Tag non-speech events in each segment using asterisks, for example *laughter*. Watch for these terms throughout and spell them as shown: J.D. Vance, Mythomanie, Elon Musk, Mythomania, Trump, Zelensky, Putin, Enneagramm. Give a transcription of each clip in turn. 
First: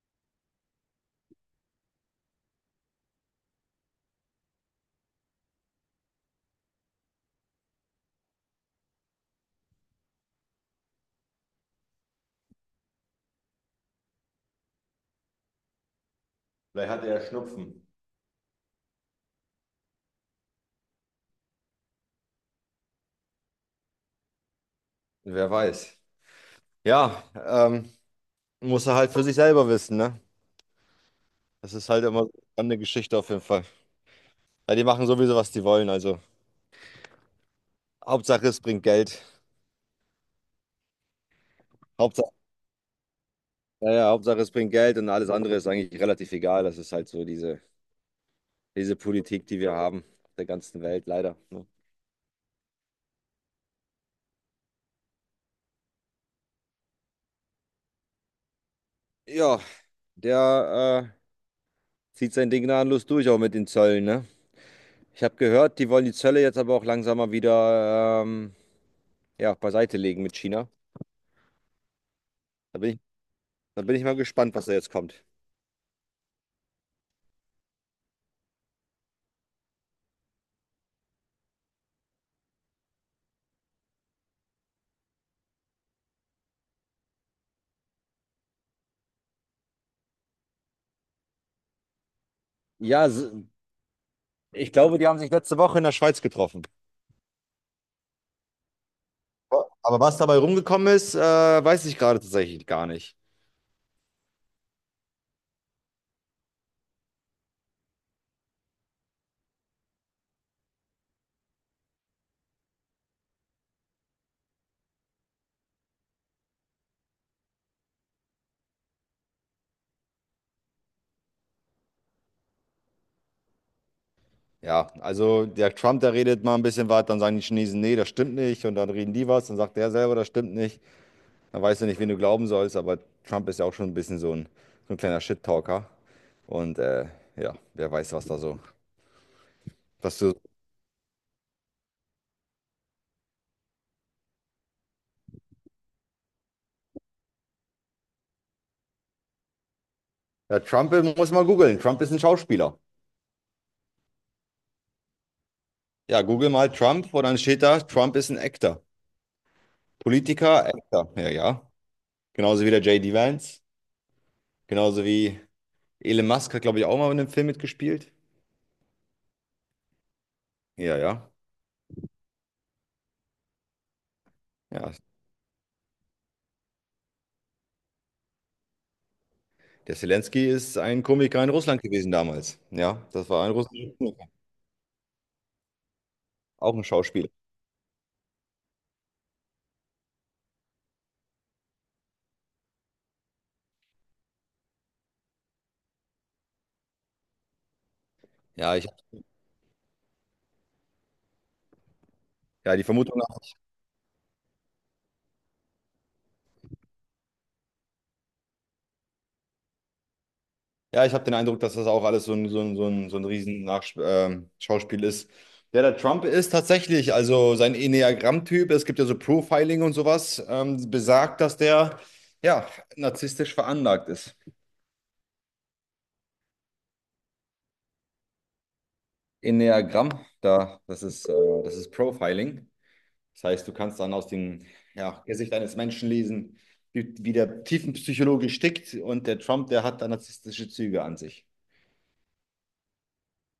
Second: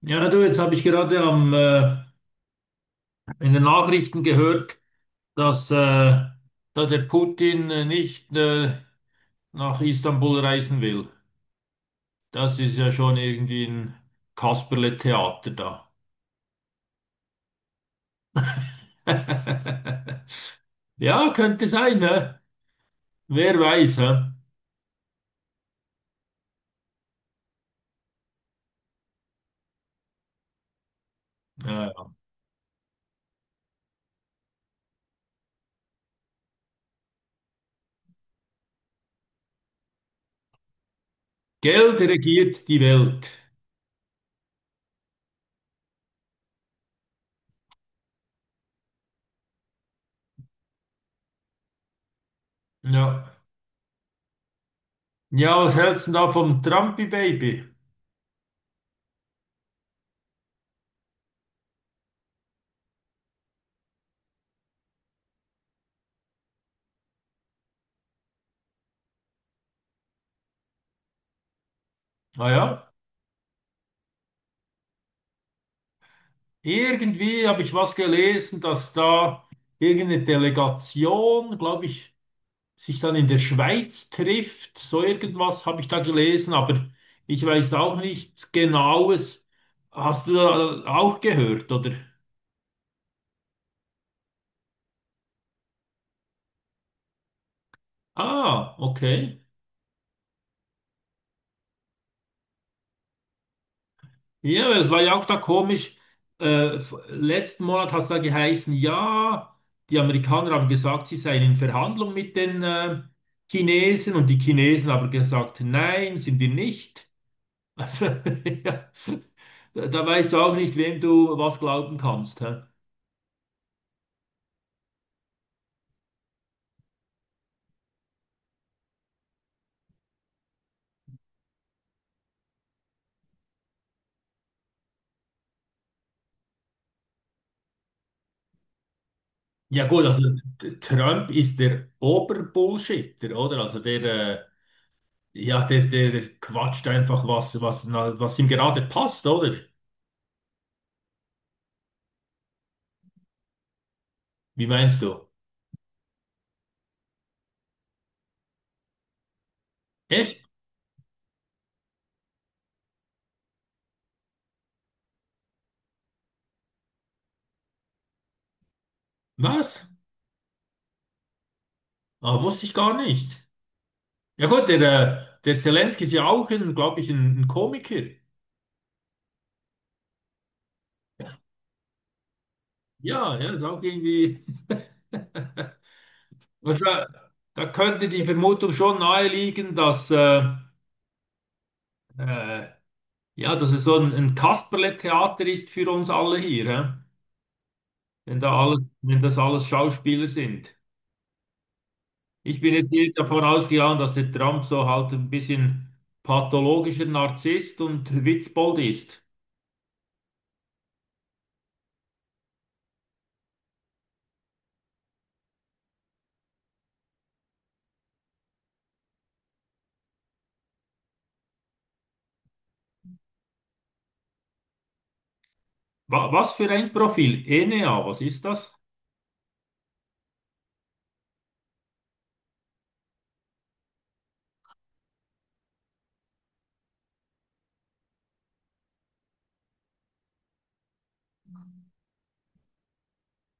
Ja, du, jetzt habe ich gerade in den Nachrichten gehört, dass da der Putin nicht nach Istanbul reisen will. Das ist ja schon irgendwie ein Kasperle-Theater da. Vielleicht hatte er Schnupfen. *laughs* Ja, könnte sein, ne? Wer weiß, hä? Ja. Wer weiß. Ja, muss er halt für sich selber wissen, ne? Das ist halt Ja. immer eine Geschichte auf jeden Fall. Weil die machen sowieso, was die wollen. Also Hauptsache es bringt Geld. Geld Hauptsache, regiert die Welt. ja, ja, Hauptsache es bringt Geld und alles andere ist eigentlich relativ egal. Das ist halt so diese Politik, die wir haben, der ganzen Welt leider. Ne? Ja. Ja, was hältst du denn da vom Trumpy-Baby? Ja, der zieht sein Ding gnadenlos durch, auch mit den Zöllen, ne? Ich habe gehört, die wollen die Zölle jetzt aber auch langsam mal wieder ja, beiseite legen mit China. Ah Da bin ja. ich Da bin ich mal gespannt, was da jetzt kommt. Irgendwie habe ich was gelesen, dass da irgendeine Delegation, glaube ich, sich dann in der Schweiz trifft. So irgendwas habe ich da gelesen, aber ich weiß auch nichts Genaues. Hast du da auch gehört, oder? Ja, ich glaube, die haben sich letzte Woche in der Schweiz getroffen. Ah, okay. Aber was dabei rumgekommen ist, weiß ich gerade tatsächlich gar nicht. Ja, weil es war ja auch da komisch. Letzten Monat hat es da geheißen, ja, die Amerikaner haben gesagt, sie seien in Verhandlung mit den Chinesen, und die Chinesen haben gesagt, nein, sind wir nicht. Also, *laughs* ja. Da weißt du auch nicht, wem du was glauben kannst. Hä? Ja, also der Trump, der redet mal ein bisschen was, dann sagen die Chinesen, nee, das stimmt nicht. Und dann reden die was, dann sagt der selber, das stimmt nicht. Dann weißt du nicht, wen du glauben sollst, aber Trump ist ja auch schon ein bisschen so ein kleiner Shit-Talker. Und ja, wer weiß, was da so. Ja gut, Was also du, Trump ist der Oberbullshitter, oder? Also ja, der quatscht einfach was, was ihm gerade passt, oder? ja, Trump muss mal googeln. Trump ist ein Schauspieler. Wie meinst du? Ja, google mal Trump und dann steht da, Trump ist ein Actor. Echt? Politiker, Actor, ja, ja. Genauso wie der J.D. Vance. Genauso wie Elon Musk hat, glaube ich, auch mal in einem Film mitgespielt. Was? Ja, ja. Ah, wusste ich gar nicht. Ja gut, Ja. Der Zelensky ist ja auch, glaube ich, ein Komiker. Der Zelensky ist ein Komiker in Russland gewesen damals. Ja, das Ja, war ja, ein ist auch russischer Komiker, irgendwie. auch Was ein da, Schauspieler. da könnte die Vermutung schon naheliegen, dass äh, ja, dass es so ein Kasperle-Theater ist für uns alle hier, hä? Ja, ich, Wenn das alles Schauspieler sind. Ich bin ja, die jetzt hier Vermutung, davon ausgegangen, dass der Trump so halt ein bisschen pathologischer Narzisst und Witzbold ist. ja, ich habe den Eindruck, dass das auch alles so ein riesen Nach Schauspiel ist. Der Trump ist tatsächlich, also sein Enneagramm-Typ. Es gibt ja so Profiling und sowas, besagt, dass der, ja, narzisstisch veranlagt ist. Wa Was für ein Profil? ENEA, was ist das? Enneagramm, das ist Profiling. Das heißt, du kannst dann aus dem ja, Gesicht eines Menschen lesen, wie der Tiefenpsychologe tickt und der Trump, der hat da narzisstische Züge an sich.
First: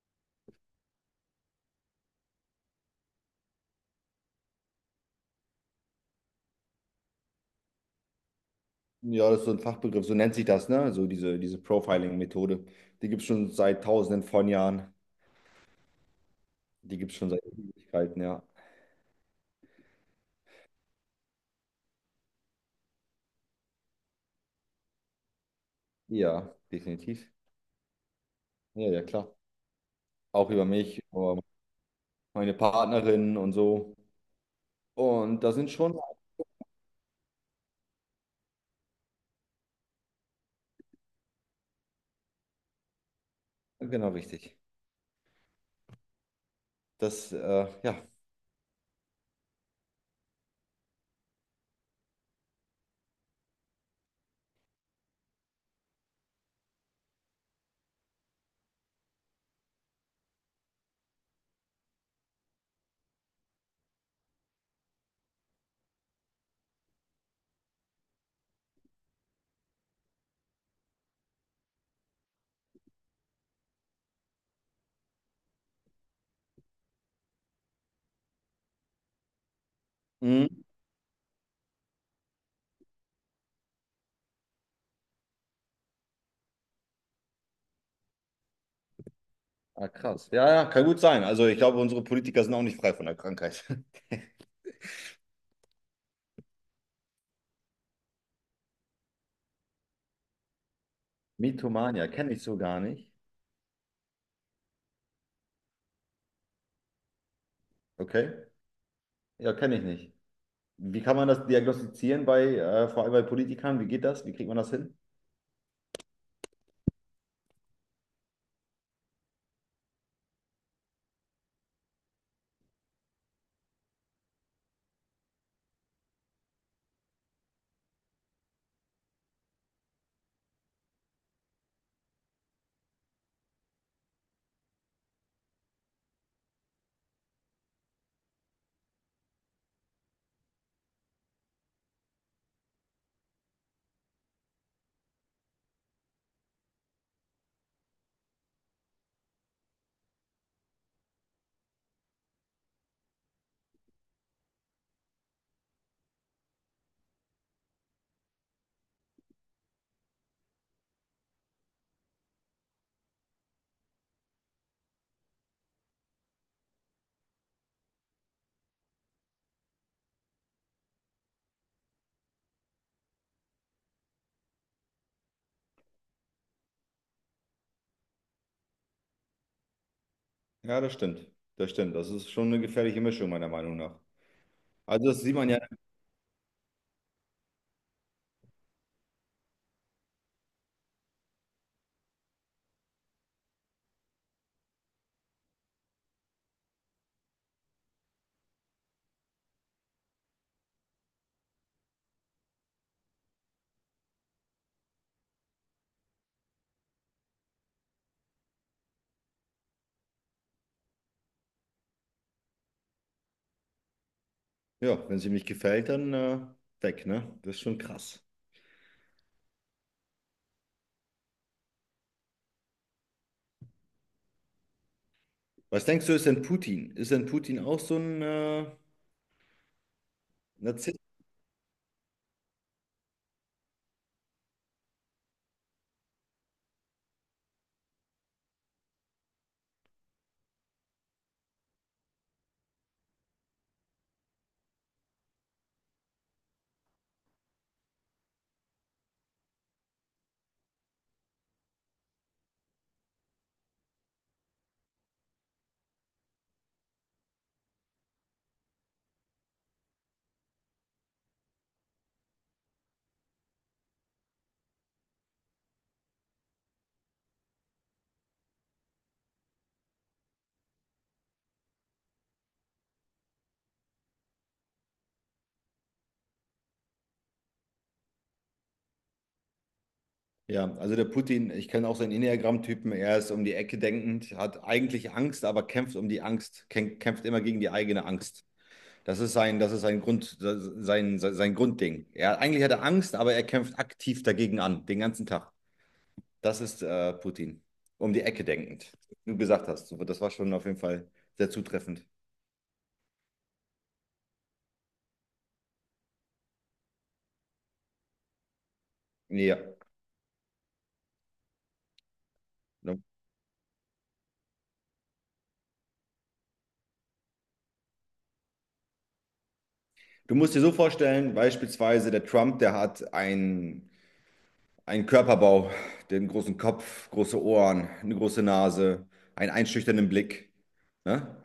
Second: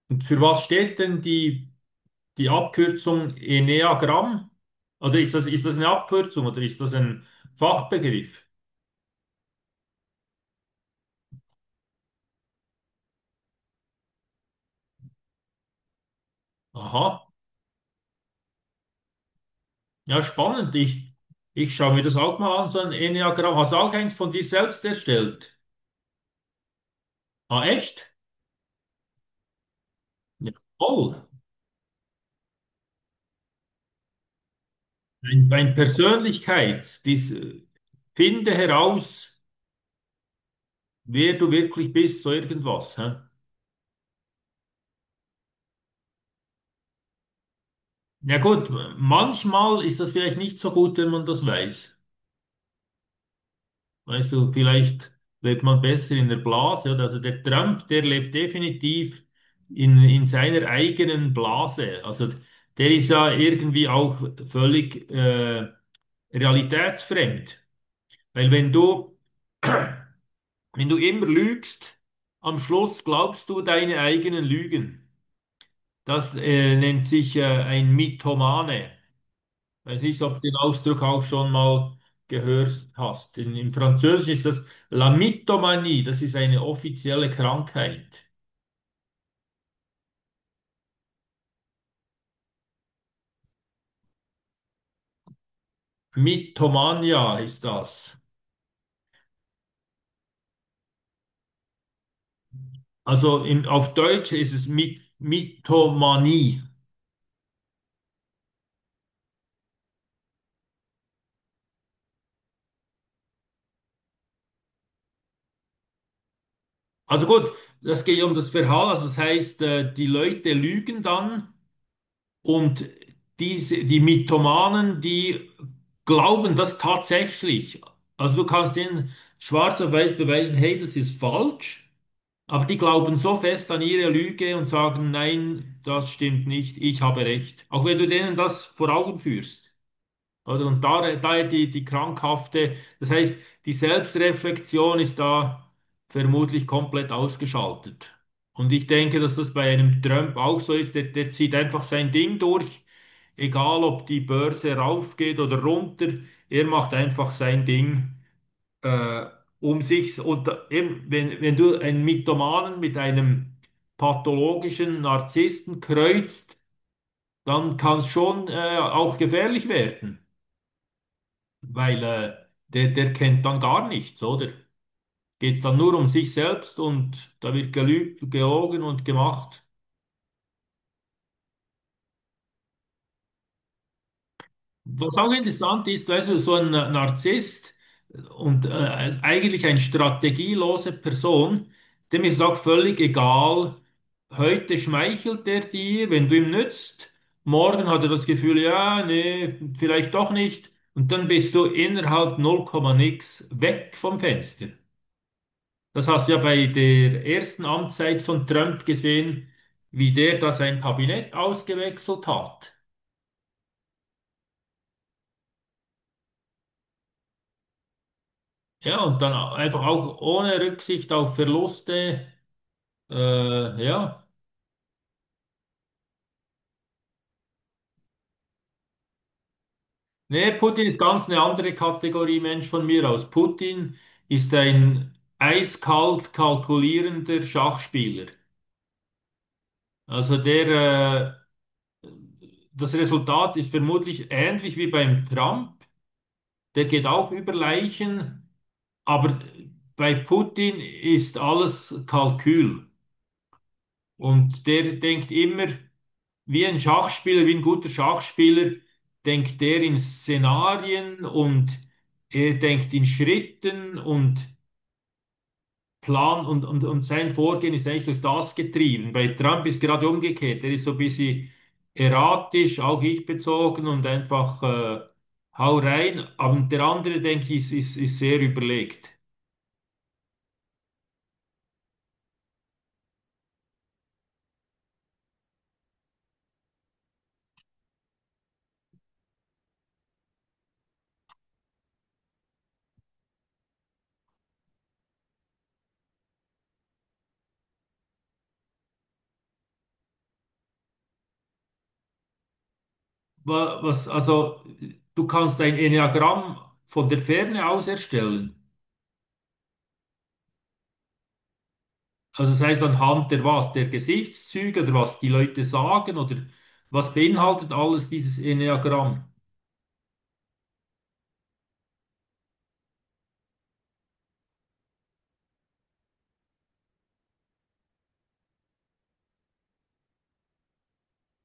Und für was steht denn die Abkürzung Enneagramm? Oder ist das eine Abkürzung oder ist das ein Fachbegriff? Ja, das ist so ein Fachbegriff, so nennt sich das, ne? So diese Profiling-Methode. Die gibt es schon seit tausenden von Jahren. Die gibt es Aha. schon seit Ewigkeiten, ja. Ja, spannend. Ich schaue mir das auch mal an, so ein Enneagramm. Hast du auch eins von dir selbst erstellt? Ja, definitiv. Ah, echt? Ja, ja, klar. Auch Ja, über mich, toll. über meine Partnerin und so. Und Ein, da sind ein schon, Persönlichkeits, dies, äh, Finde heraus, wer du wirklich bist, so irgendwas. Hä? genau richtig. Das, ja. Ja gut, manchmal ist das vielleicht nicht so gut, wenn man das weiß. Weißt du, vielleicht lebt man besser in der Blase, oder? Also der Trump, der lebt definitiv in seiner eigenen Blase. Also der ist ja irgendwie auch völlig realitätsfremd. Weil wenn du immer lügst, am Schluss glaubst du deine eigenen Lügen. Das nennt sich ein Mythomane. Weiß nicht, ob du Mhm. den Ausdruck auch schon mal gehört hast. Im Französischen ist das La Mythomanie, das ist eine offizielle Krankheit. Ah, krass. Ja, ja, kann gut sein. Also ich glaube, unsere Politiker sind auch nicht frei von der Krankheit. *laughs* Mythomania ist das. Mythomania, kenne ich so gar nicht. Auf Deutsch ist es My Mythomanie. Okay. Ja, kenne ich nicht. Wie kann man das diagnostizieren bei, vor allem bei Politikern? Wie geht das? Wie kriegt man das hin? Also gut, das geht um das Verhalten, also das heißt, die Leute lügen dann, und die Mythomanen, die glauben das tatsächlich. Also du kannst ihnen schwarz auf weiß beweisen, hey, das ist falsch. Aber die glauben so fest an ihre Lüge und sagen, nein, das stimmt nicht, ich habe recht. Auch wenn du denen das vor Augen führst. Oder? Und die krankhafte, das heißt, die Selbstreflexion ist da vermutlich komplett ausgeschaltet. Und ich denke, dass das bei einem Trump auch so ist. Der zieht einfach sein Ding durch, egal ob die Börse raufgeht oder runter, er macht einfach sein Ding äh, um sich eben, wenn du einen Mythomanen mit einem pathologischen Narzissten kreuzt, dann kann es schon auch gefährlich werden, weil der kennt dann gar nichts, oder? Geht es dann nur um sich selbst, und da wird gelügt, gelogen und gemacht. Ja, das stimmt. Das stimmt. Das ist schon eine gefährliche Mischung, meiner Meinung nach. Also Was das auch sieht man ja, interessant ist, weißt du, so ein Narzisst und eigentlich eine strategielose Person, dem ist auch völlig egal, heute schmeichelt er dir, wenn du ihm nützt, morgen hat er das Gefühl, ja, nee, vielleicht doch nicht, und dann bist du innerhalb 0, nix weg vom Fenster. Das hast du ja bei der ersten Amtszeit von Trump gesehen, wie der da sein Kabinett ausgewechselt hat. ja, wenn es ihm nicht gefällt, dann weg, ne? Das ist schon krass. Ja, und dann einfach auch ohne Rücksicht auf Verluste. Ja. Was denkst du, ist denn Putin? Ist denn Putin auch so ein Nee, Putin ist Narzisst? ganz eine andere Kategorie Mensch von mir aus. Putin ist ein eiskalt kalkulierender Schachspieler. Also der, äh, Das Resultat ist vermutlich ähnlich wie beim Trump. Der geht auch über Leichen, aber bei Putin ist alles Kalkül. Und der denkt immer, wie ein Schachspieler, wie ein guter Schachspieler, denkt er in Szenarien, und er denkt in Schritten und Plan, und, und sein Vorgehen ist eigentlich durch das getrieben. Bei Trump ist gerade umgekehrt. Er ist so ein bisschen erratisch, auch ich bezogen und einfach hau rein. Aber der andere, denke ich, ist sehr überlegt. Ja, also der Putin, ich kenne auch seinen Enneagramm-Typen, er ist um die Ecke denkend, hat eigentlich Angst, aber kämpft um die Angst, kämpft immer gegen die eigene Angst. Das ist sein Grund, sein Grundding. Er, eigentlich hat er Angst, aber er kämpft aktiv dagegen an, den ganzen Tag. Das ist Putin, um die Ecke denkend. Wie du gesagt hast, so, das war schon auf jeden Fall sehr zutreffend. Was, also, du kannst ein Enneagramm von der Ferne aus erstellen. Ja. Also das heißt Ne? anhand der was, der Gesichtszüge oder was die Leute sagen oder was beinhaltet alles dieses Enneagramm? Du musst dir so vorstellen, beispielsweise der Trump, der hat ein Körperbau, den großen Kopf, große Ohren, eine große Nase, einen einschüchternden Blick. Ne?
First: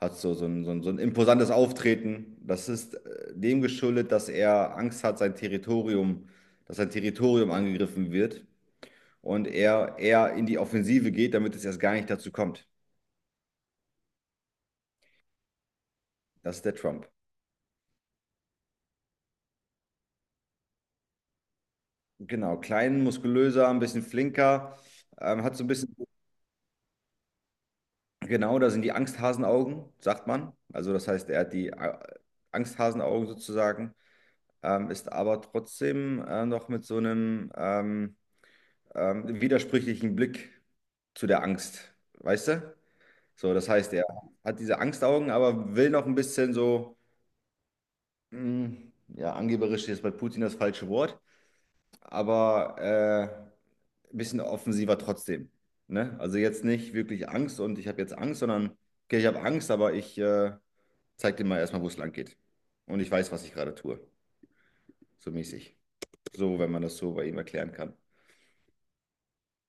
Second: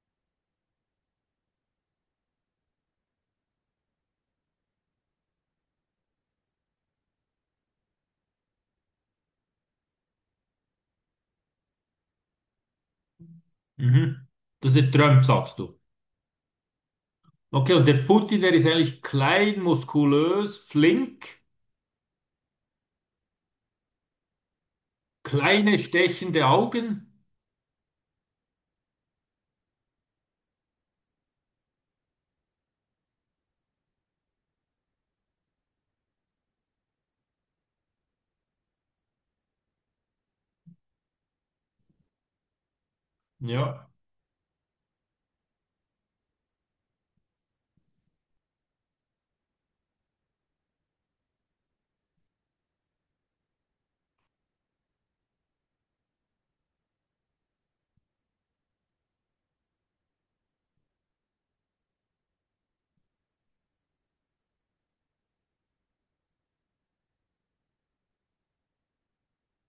Hat so, so ein imposantes Auftreten. Das ist dem geschuldet, dass er Angst hat, sein Territorium, dass sein Territorium angegriffen wird und er eher in die Offensive geht, damit es erst gar nicht dazu kommt. Mhm. Das ist der Trump, sagst du. Das ist der Trump. Okay, und der Putin, der ist eigentlich klein, muskulös, flink, Genau, klein, muskulöser, ein bisschen flinker, hat so ein kleine bisschen stechende Augen. Genau, da sind die Angsthasenaugen, sagt man. Also das heißt, er hat die Angsthasenaugen sozusagen, ist aber trotzdem noch mit so einem widersprüchlichen Blick zu der Angst, weißt du? So, das Ja. heißt, er hat diese Angstaugen, aber will noch ein bisschen so, mh, ja, angeberisch ist jetzt bei Putin das falsche Wort, aber ein bisschen offensiver trotzdem. Ne? Also jetzt nicht wirklich Angst und ich habe jetzt Angst, sondern, okay, ich habe Angst, aber ich... Zeig dir mal erstmal, wo es lang geht. Und ich weiß, was ich gerade tue. So mäßig. So, wenn man das so bei ihm erklären kann.